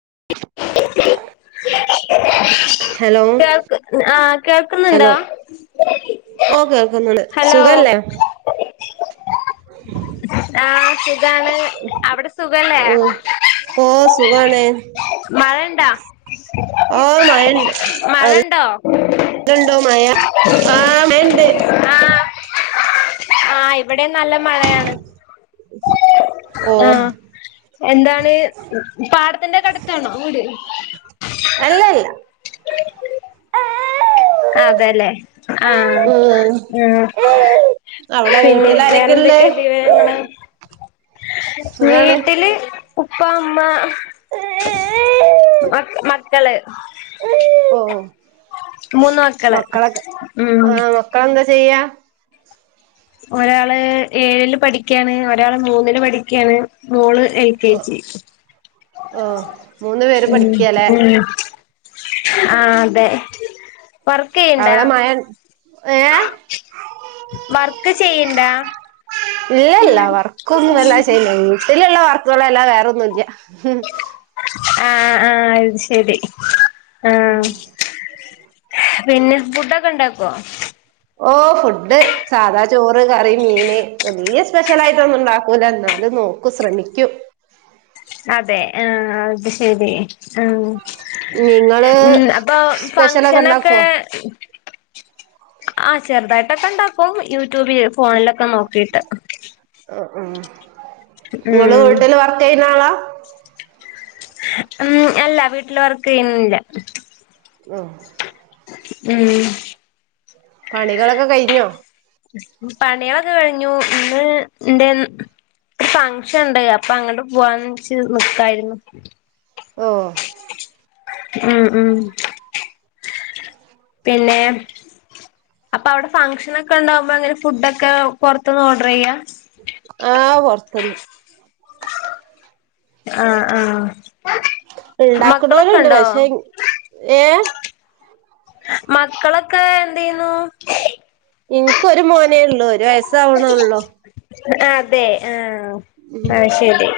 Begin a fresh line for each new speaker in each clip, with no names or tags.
[inaudible]
കേൾക്ക് ആ
ഹലോ
കേൾക്കുന്നുണ്ടോ
ഓ കേൾക്കുന്നുണ്ട്
ഹലോ
സുഖല്ലേ
ആ സുഖാണ് അവിടെ സുഖല്ലേ
ഓ ഓ സുഖാണ്
മഴയുണ്ടോ
ഓ മഴണ്ട്
മഴയുണ്ടോ
അവിടെണ്ടോ ആ മഴയുണ്ട്
ആ ആ ഇവിടെ നല്ല മഴയാണ്
ഓ
ആ എന്താണ് പാടത്തിന്റെ അടുത്താണോ വീട്
അല്ല അല്ല
ആഹ് അതലെ ആഹ്
ഉം
ഉം
അവിടെ
പിന്നെ
വീട്ടിൽ ആരൊക്കെയള്ളേ
വേറെന്തൊക്കെയ വിവരങ്ങള്
സുഖാണ്
വീട്ടില് ഉപ്പ അമ്മ മക്ക് മക്കള് മൂന്ന് മക്കള്
മക്കളെ
ഉം
ആ മക്കളെന്താ ചെയ്യാ
ഒരാള് ഏഴില് പഠിക്കയാണ് ഒരാള് മൂന്നില് പഠിക്കയാണ് മോള് ഏക്കേജി
ഓ മൂന്ന് പേര്
ഉം
പഠിക്കല്ലേ
ഉം ആ അതെ വർക്ക് ചെയ്യണ്ടാ
അവിടെ മഴ ഏ
വർക്ക് ചെയ്യണ്ട
ഇല്ല ഇല്ല വർക്കൊന്നും അല്ല ചെയ്യുന്നേ വീട്ടിലുള്ള വർക്ക് [unintelligible] അല്ലാ വേറൊന്നുല്ല
ആ ആ അത് ശരി ആ
[unintelligible]
പിന്നെ ഫുഡൊക്കെ ഇണ്ടാക്കോ
ഓ ഫുഡ് സാധാ ചോറ് കറി മീന് വലിയ സ്പെഷ്യൽ ആയിട്ടൊന്നും ഉണ്ടാക്കൂല [unintelligible] നോക്കു ശ്രമിക്കൂ
അതെ ആ അത് ശരി ഉം
നിങ്ങള്
ഉം അപ്പൊ
സ്പെഷ്യലൊക്കെ
ഫങ്ഷനൊക്കെ
ഉണ്ടാക്കോ [unintelligible]
ആ ചെറുതായിട്ടൊക്കെ ഉണ്ടാക്കും യൂട്യൂബില് ഫോണിലൊക്കെ നോക്കിട്ട്
ഉം നിങ്ങള്
ഉം
വീട്ടില് വർക്ക് ചെയ്യുന്ന ആളാ
ഉം അല്ല വീട്ടില് വർക്ക് ചെയുന്നില്ല
ആ
ഉം
പണികളൊക്കെ കഴിഞ്ഞോ
പണയൊക്കെ കഴിഞ്ഞു ഇന്ന് എന്റെ ഫംഗഷൻ ഉണ്ട് അപ്പൊ അങ്ങോട്ട് പോവാന്ന് വച്ച് നിക്കായിരുന്നു
ഓ
ഉം ഉം പിന്നെ അപ്പൊ അവിടെ ഫംഗ്ഷന്‍ ഒക്കെ ഉണ്ടാകുമ്പോ അങ്ങനെ ഫുഡ് ഒക്കെ പുറത്തൊന്ന് ഓർഡര്‍ ചെയ്യാ
ആ പുറത്തന്ന്
ആ ആ
ഉണ്ടാക്കണൊര് ഇണ്ട് പക്ഷേ ഏ
മക്കളൊക്കെ എന്ത് ചെയ്യുന്നു
എനക്ക് ഒരു മോനേ ഉള്ളൂ ഒരു വയസാവണള്ളൂ
അതെ ആ ആ ശരി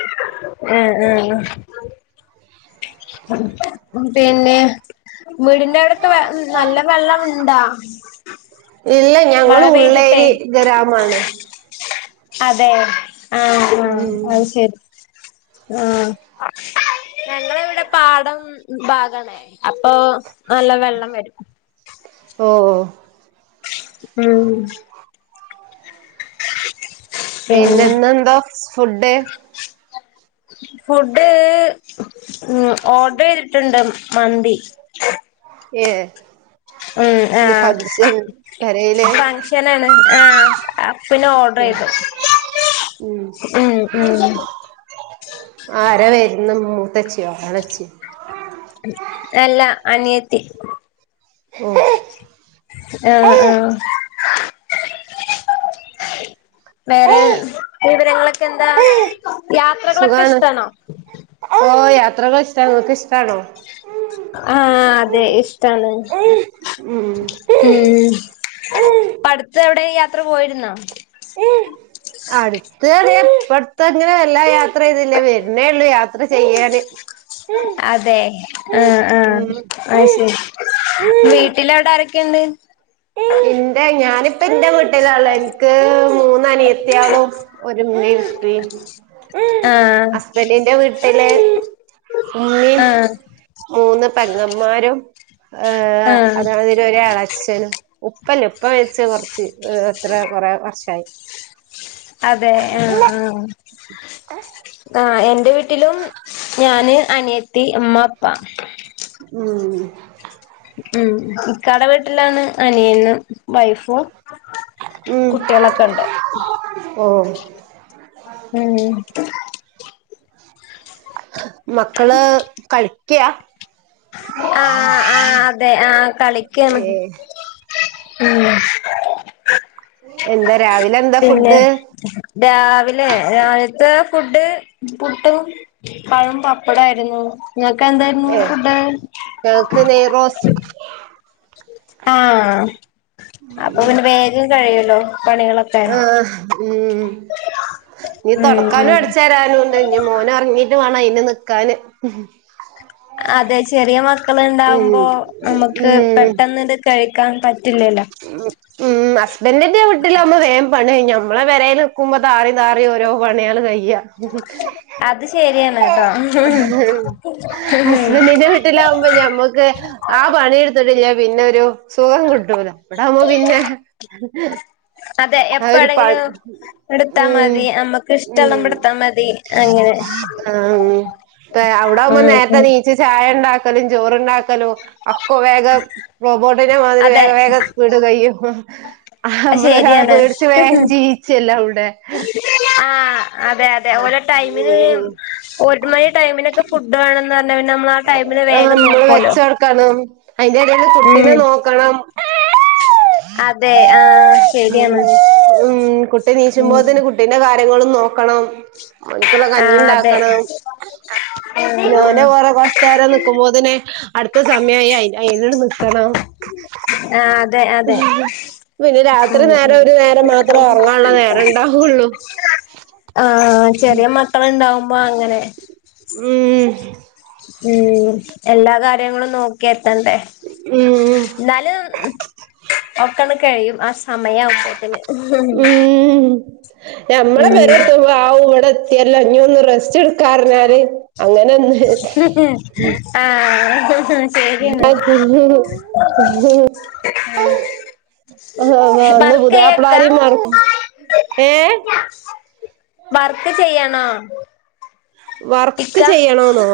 ആ ആ [unintelligible] പിന്നെ വീടിന്റെ അടുത്ത് വെ നല്ല വെള്ളം ഇണ്ടാ
ഇല്ല ഞങ്ങള് ഉള്ളേരിയ ഗ്രാമമാണ്
അതെ ആ ആ
ഉം
അത് ശെരി ആ ഞങ്ങളവിടെ പാടം ഭാഗാണേ അപ്പൊ നല്ല വെള്ളം വരും
ഓ ഓ
ഉം പിന്നെ
പിന്നന്നെന്താ ഫുഡ്
ഫുഡ് ഉം ഓർഡര്‍ ചെയ്തിട്ടുണ്ട് മന്തി
ഏ
ഉം ആ
ഇന്ന് ഫംഗ്ഷൻ പെരേല്
ഫംഗഷനണ് ആ പിന്നെ ഓർഡർ ഉം ഉം
ആര വരന്ന് മൂത്തച്ചിയോളച്ചി
അല്ല അനിയത്തി
[unintelligible]
ആഹ് ആ
ഓ
വേറെ വിവരങ്ങളൊക്കെ എന്താ യാത്രകളൊക്കെ
സുഖാണ്
ഇഷ്ടാണോ
യാത്രക്കെ ഇഷ്ടാ നിങ്ങക്ക് ഇഷ്ടാണോ
ആ അതെ ഇഷ്ടാണ്
ഉം
ഉം ഇപ്പടുത്ത് എവിടെ യാത്ര പോയിരുന്നാ
അടുത്ത് ഇപ്പടത്തങ്ങനെ എല്ലാ യാത്ര ചെയ്തില്ലാ വരുന്നേള്ളൂ യാത്ര ചെയ്യാന്
അതെ ആ ആ ആ ശരി വീട്ടിലവിടെ ക്കെയുണ്ട്
എന്റെ ഞാനിപ്പ എന്റെ വീട്ടിലാള്ളേ എനക്ക് മൂന്നനിയത്തിയാളും ഒരു ഉമ്മേം ഉപ്പേം
ആഹ്
ഹസ്ബൻറിന്റെ വീട്ടില് ഉമ്മീം
ആഹ്
മൂന്ന് പെങ്ങമാരും ആ
ആഹ്
[unintelligible] ഒരു ഇളേച്ഛൻ ഉപ്പല്ല ഉപ്പ മരിച്ച് കൊറച്ച് എത്ര കൊറേ വർഷായി
അതെ ആ ആ ആ വീട്ടിലും ഞാന് അനിയത്തി അമ്മ അപ്പാ
ഉം
ഉം ഇക്കാടെ വീട്ടിലാണ് അനിയനും വൈഫും
ഉം
കുട്ടികളൊക്കെ ഇണ്ട്
ഓഹ്
ഉം
മക്കള് കളിക്ക്യാ
ആ ആ അതെ ആ കളിക്കാണ്
ഏഹ്
ഉം
[unintelligible] എന്താ
പിന്നെ
ഫുഡ്
രാവിലെ രാവിലത്തെ ഫുഡ് പുട്ടും പഴം പപ്പടാരുന്നു നിങ്ങക്ക് എന്തായിരുന്നൂ
ഏഹ്
ഫുഡ്
ഞങ്ങക്ക് നെയ്റോസ്റ്റ്
ആ അപ്പൊ പിന്നെ വേഗം കഴിയൂല്ലോ
ആ ഉം ഇനി
ഉം
തൊടക്കാനും
ഉം
അടച്ച് വാരാനും ഇണ്ട് ഇനി മോന് ഉറങ്ങീട്ട് വേണം അയിന് നിക്കാന്
അതെ ചെറിയ മക്കള്
ഉം
ഇണ്ടാവുമ്പോ നമുക്ക് പെട്ടെന്ന് കഴിക്കാൻ പറ്റു
ഉം ഉം ഹസ്ബൻഡിന്റെ വീട്ടിലാവുമ്പോ വേഗം പണി കഴിയും ഞമ്മളെ പെരേല് ക്കുമ്പോ താറി താറിയാ ഓരോ പണികള് കഴിയാ
അത് ശരിയാണ് കേട്ടോ
ഹസ്ബൻറിന്റെ വീട്ടിലാവുമ്പോ ഞമ്മക്ക് ആ പണിയെടുത്തിട്ടില്ലാ പിന്നെ ഒരു സുഖം കിട്ടൂലാ ഇവിടാവുമ്പോ പിന്നെ
അതെ
ആ ഒരു
എപ്പാണെങ്കിലും
പണി
എടുത്താ
ഉം
മതി നമ്മക്ക് ഇഷ്ടമുള്ളപ്പോ എടുത്താ മതി അങ്ങനെ
ആ ഇപ്പ അവിടാവുമ്പോ
ഉം
നേരത്തെ
ഉം
എണീച്ച് ചായ ഉണ്ടാക്ക ലും ചോറുണ്ടാക്കലും അക്കു വേഗം റോബോട്ടിനെ മാതിരി
അതെ
വേഗം വേഗം ആ നമ്മള് ഒരാളെ
ശരിയാണ്
പേടിച്ച് വേണം ജീവിച്ചല്ലേ അവിടെ
ആഹ് അതെ അതെ ഓരോ ടൈമിന്
ഉം
ഒരു മണി ടൈമിനൊക്കെ ഫുഡ് വേണെന്നാ ന്ന നമ്മളാ ആ ടൈമില് വേഗം
നമ്മള്
നോക്കുവല്ലോ
വെച്ച് കൊടുക്കണം അതിന്റെ ഇടയില് കുട്ടീനെ
ഉം
നോക്കണം
അതെ ആ ശരിയാണ്
ഉം ഉം കുട്ടി
ഉം
നീച്ചുമ്പോത്തിന് [unintelligible] നോക്കണം അവനിക്കുള്ള കഞ്ഞി
ആഹ് അതെ
ഇണ്ടാക്കണം [unintelligible]
ആഹ് ആഹ്
കൊറച്ച് നേരം നിക്കുമ്പോ തന്നെ അടുത്ത സമയായി അയിന അയിനോട് നിക്കണം
ആഹ് അതെ അതെ
പിന്നെ രാ ഇത്തിരി
ഉം
നേരം
ഉം
ഒരു നേരം മാത്രമേ ഒറങ്ങാനുള്ള നേരം ഒണ്ടാവുള്ളൂ
ആ ചെറിയ മക്കള് ഇണ്ടാവുമ്പോ അങ്ങനെ
ഉം
ഉം എല്ലാ കാര്യങ്ങളും നോക്കിയ
ഉം
എന്നാലും ഒക്കണ കഴിയും സമയാവും അപ്പോത്തിന്
ഉം ഞമ്മളെ പെര എത്തുമ്പോ ആ ഇവിടെ എത്തിയല്ലോ ഇഞ്ഞൊന്ന് റസ്റ്റ് എടുക്കാ പറഞ്ഞാല് അങ്ങനെന്നെ
[unintelligible]
[unintelligible] ആഅന്ന്
വർക്ക് ചെയ്യക്കാ
പുതിയപ്പളമാരെ [unintelligible]
വർക്ക് ചെയ്യണോ
വർക്ക് ചെയ്യണോന്നോ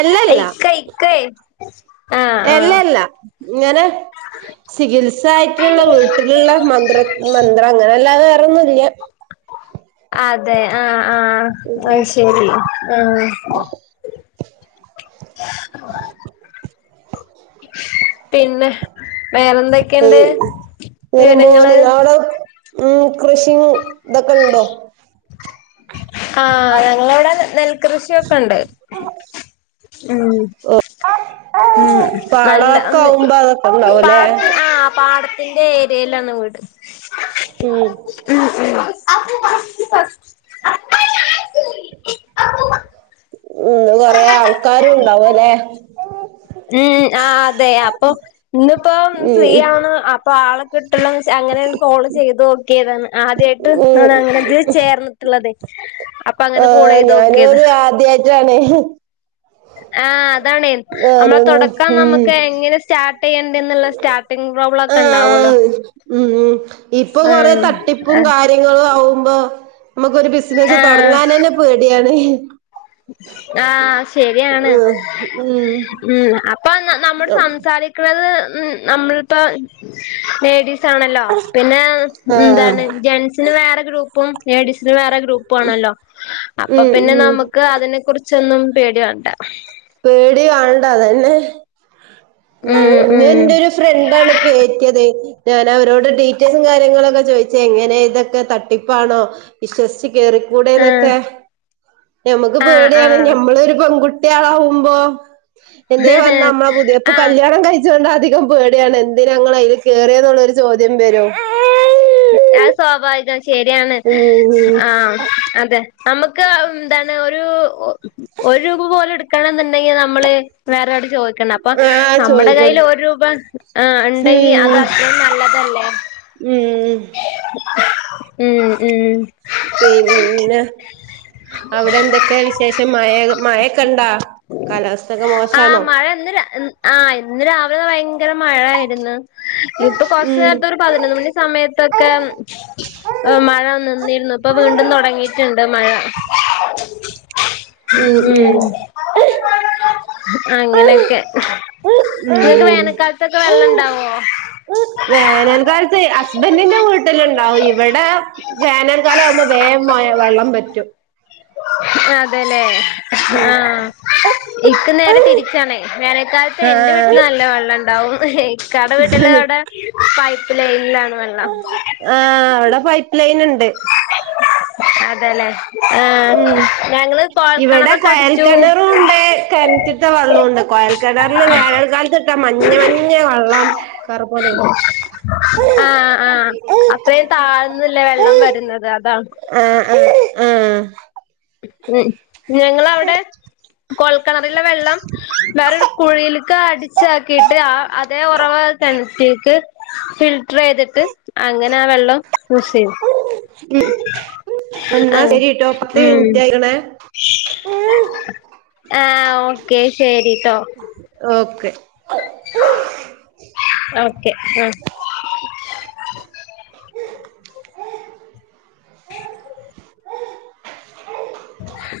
അല്ലല്ല
ഇക്ക ഇക്കേ ആഹ് ആഹ്
എല്ലല്ല ഇങ്ങനെ ചികിത്സ ആയിട്ടുള്ള വീട്ടിലുള്ള മന്ത്ര മന്ത്രം അങ്ങനെല്ലാ വേറെയൊന്നുല്ല
അതെ ആആഅ യ്ശരി ആ [inaudible] പിന്നെ വേറെന്തൊക്കെയുണ്ട്
ഇങ്ങനം പോകുന്നു
വിവരങ്ങള്
നിങ്ങടെ കൃഷി ഇതൊക്കെഉണ്ടോ
ആ ഞങ്ങളവിടെ നെൽകൃഷിയൊക്കെ ഇണ്ട് ഉം ഉം നല്ല
പാടൊക്കെ ആവുമ്പോ അതൊക്കെ ഉണ്ടാവുംല്ലേ
പാടത്തി ആ പാടത്തി പാടത്തിന്റെ ഏരിയയിലാണ് വീട്
ഉം
ഉം ഉം [inaudible]
ഉന്ന് കൊറെേ ആൾക്കാരുണ്ടാവുംല്ലെ
ഉം ആ അതെ അപ്പൊ ഇന്നിപ്പോ
ഉം
ഫ്രീയാണ് അപ്പൊ ആളക്കെ ഇട്ടുള്ള അങ്ങനെയ കോൾ ചെയ്ത് ഓക്കിയതാണ് ആദ്യമായിട്ട്
ഉം
അങ്ങനെ ചേർന്നിട്ടുള്ളത്
ആ ഞാനത് ആദ്യായിട്ടാാണ്
ആ അതാണ് നമ്മളെ തുടക്കം
ഉം
നമ്മുക്ക് എങ്ങനെ സ്റ്റാർ്ട് സ്റ്റാർട്ടിംഗ് പ്രോബലം ഒക്കെ ഉണ്ടാവുമല്ലോ
ആഹ് ഉം ഇപ്പൊ കൊറെ
ആഹ്
തട്ടിപ്പും കാര്യങ്ങളും ആവുമ്പോ നമുക്കൊരു ബിസിനസ്സ് തുടങ്ങാൻ തന്നെ പേടിയാണ്
ആശരിയാണ്
ഉം
ഉം അപ്പൊ നമ്മൾ സംസാരിക്കുന്നത് ഉ നമ്മളിപ്പോ ലേഡീസ് ആണല്ലോ പിന്നെ
ആഹ്
എന്താണ് ജെന്റ്സിന് വേറെ ഗ്രൂപ്പും ലേഡീസിന് വേറെ ഗ്രൂപ്പും ആണല്ലോ അപ്പൊ
ഉം
പിന്നെ
ഉം
നമുക്ക് തിനെ കുറിച്ചൊന്നും പേടി വണ്ട
പേടി കാണണ്ട അതന്നെ ഉ
ഉം
ഇ
ഉം
എന്റെ ഒരു ഫ്രണ്ടാണ് കേയറ്റിയത് ഞാന അവരോട് ഡീറ്റെയിൽസും കാര്യങ്ങളൊക്കെ ചോയിിച്ച എങ്ങനെ ഇതൊക്കെ തട്ടിപ്പാണോ വിശ്വസിച് കേറിക്കൂടെന്നൊക്കെ
ആഹ്
നഞമ്മുക്ക് പേടെയാണ്
ആഹ്
ഞമ്മള ഒരു പൺുട്ടി കുട്ടിയാളകുമ്പോ എന്നേ വന്ന
ആഹ്
നമ്മളെ പുതിയപ്പ
ആഹ്
കല്യാണം കഴിച്ചോണ്ട അധികം പേടിയാണ് എന്തിന ങ്ങൾ അതിൽ കേറിയ എന്നുള്ളരു ചോദ്യം വരോ
അത് സ്വാഭാവികം ശരിയാണ്
ഉം
ആ അതെ നമുക്ക് എന്താണ് ഒരു ഒരു രൂപ പോലെ എടു കിട്ടണം എന്നുണ്ടെങ്കിൽ നമ്മള് വേറെട് ചോദിക്കണം അപ്പൊ
ആഹ്
നമ്മുടെ കൈയിൽ
ചോദിക്കണം
ഒരു രൂപ ആ ഉണ്ടെങ്കി അത്
ഉം
അത്രയും നല്ലതല്ലേ
ഉം
ഉം ഉം
പിന്നെ അവിടെ എന്തൊക്കെയ വിശേഷം മ മഴൊക്കെ ഉണ്ടാ കാലാവസ്ഥ ഒക്കെ മോശണോ
ആ ഇന്ന് രാവിലെ ഭയങ്കര മഴ ആയിരുന്നു ഇപ്പൊ കൊറച്ച
ഉം
നേരത്ത ഒരു പതിനൊന്ന് മണി സമയത്തൊക്കെ മഴ നിന്നിരുന്നു ഇപ്പൊ വീണ്ടും തുടങ്ങിട്ടുണ്ട് മഴ
ഉം ഉം
അങ്ങനെയൊക്കെ നിങ്ങൾക്ക്
ഉം
വേനൽക്കാലത്തൊക്കെ വെള്ളം ഇണ്ടാവോ
വേനൽ കാലത്ത് ഹസ്ബന്റിന്റെ വീട്ടിലുണ്ടാവും ഇവിടെ വേനൽകാലം ആകുമ്പോ സേമായ വെള്ളം പറ്റും
അതെല്ലേ ആ ഇക്ക് നേരെ തിരിച്ചാണേ ക്കാലത്ത് എന്റെ വീട്ടിൽ
ആഹ്
നല്ല വെള്ളം ഉണ്ടാവും ഇക്കാടെ വീട്ടില് അവിടെ പൈപ്പ് ലൈനിൽ ആണ്
ആ അവിടെ പൈപ്പ് ലൈൻ ഉണ്ട്
അതെല്ലേ ആഹ്
ഉം
ഞങ്ങള്
ഇവിടെ
കൊഴൽക്കിണറൊക്കെ അടിച്ചു
കോയൽക്കിണറും ഉണ്ട് കിണറ്റത്തെ വെള്ളവുമുണ്ട് കോയൽ കിണറില് വേ കാലതൊട്ടെ മഞ്ഞ മഞ്ഞ വെള്ളംലെ
അത്രേം താഴ്ന്നില്ല വെള്ളം വര
ആ ആ ആ
ഉം ഞങ്ങളവിടെ കൊൽക്കിണറിലെ വെള്ളം വേറൊരു കുഴിയിലേക്ക് അടി ചാ ആക്കിയിട്ട് അതേ ഉറവ കിണറ്റിക്ക് ഫീൽ ഇട്ര ചെയ്തിട്ട് അങ്ങനെ ആ വെള്ളം യൂസ് ചെയ്തു
ഉം എന്നാ ശരിട്ടോ [unintelligible]
ഉം
ആയിക്കണ
ആ ഓക്കെ ശരി
ഓക്കെ
ഓക്കെ ആഹ് ഹ്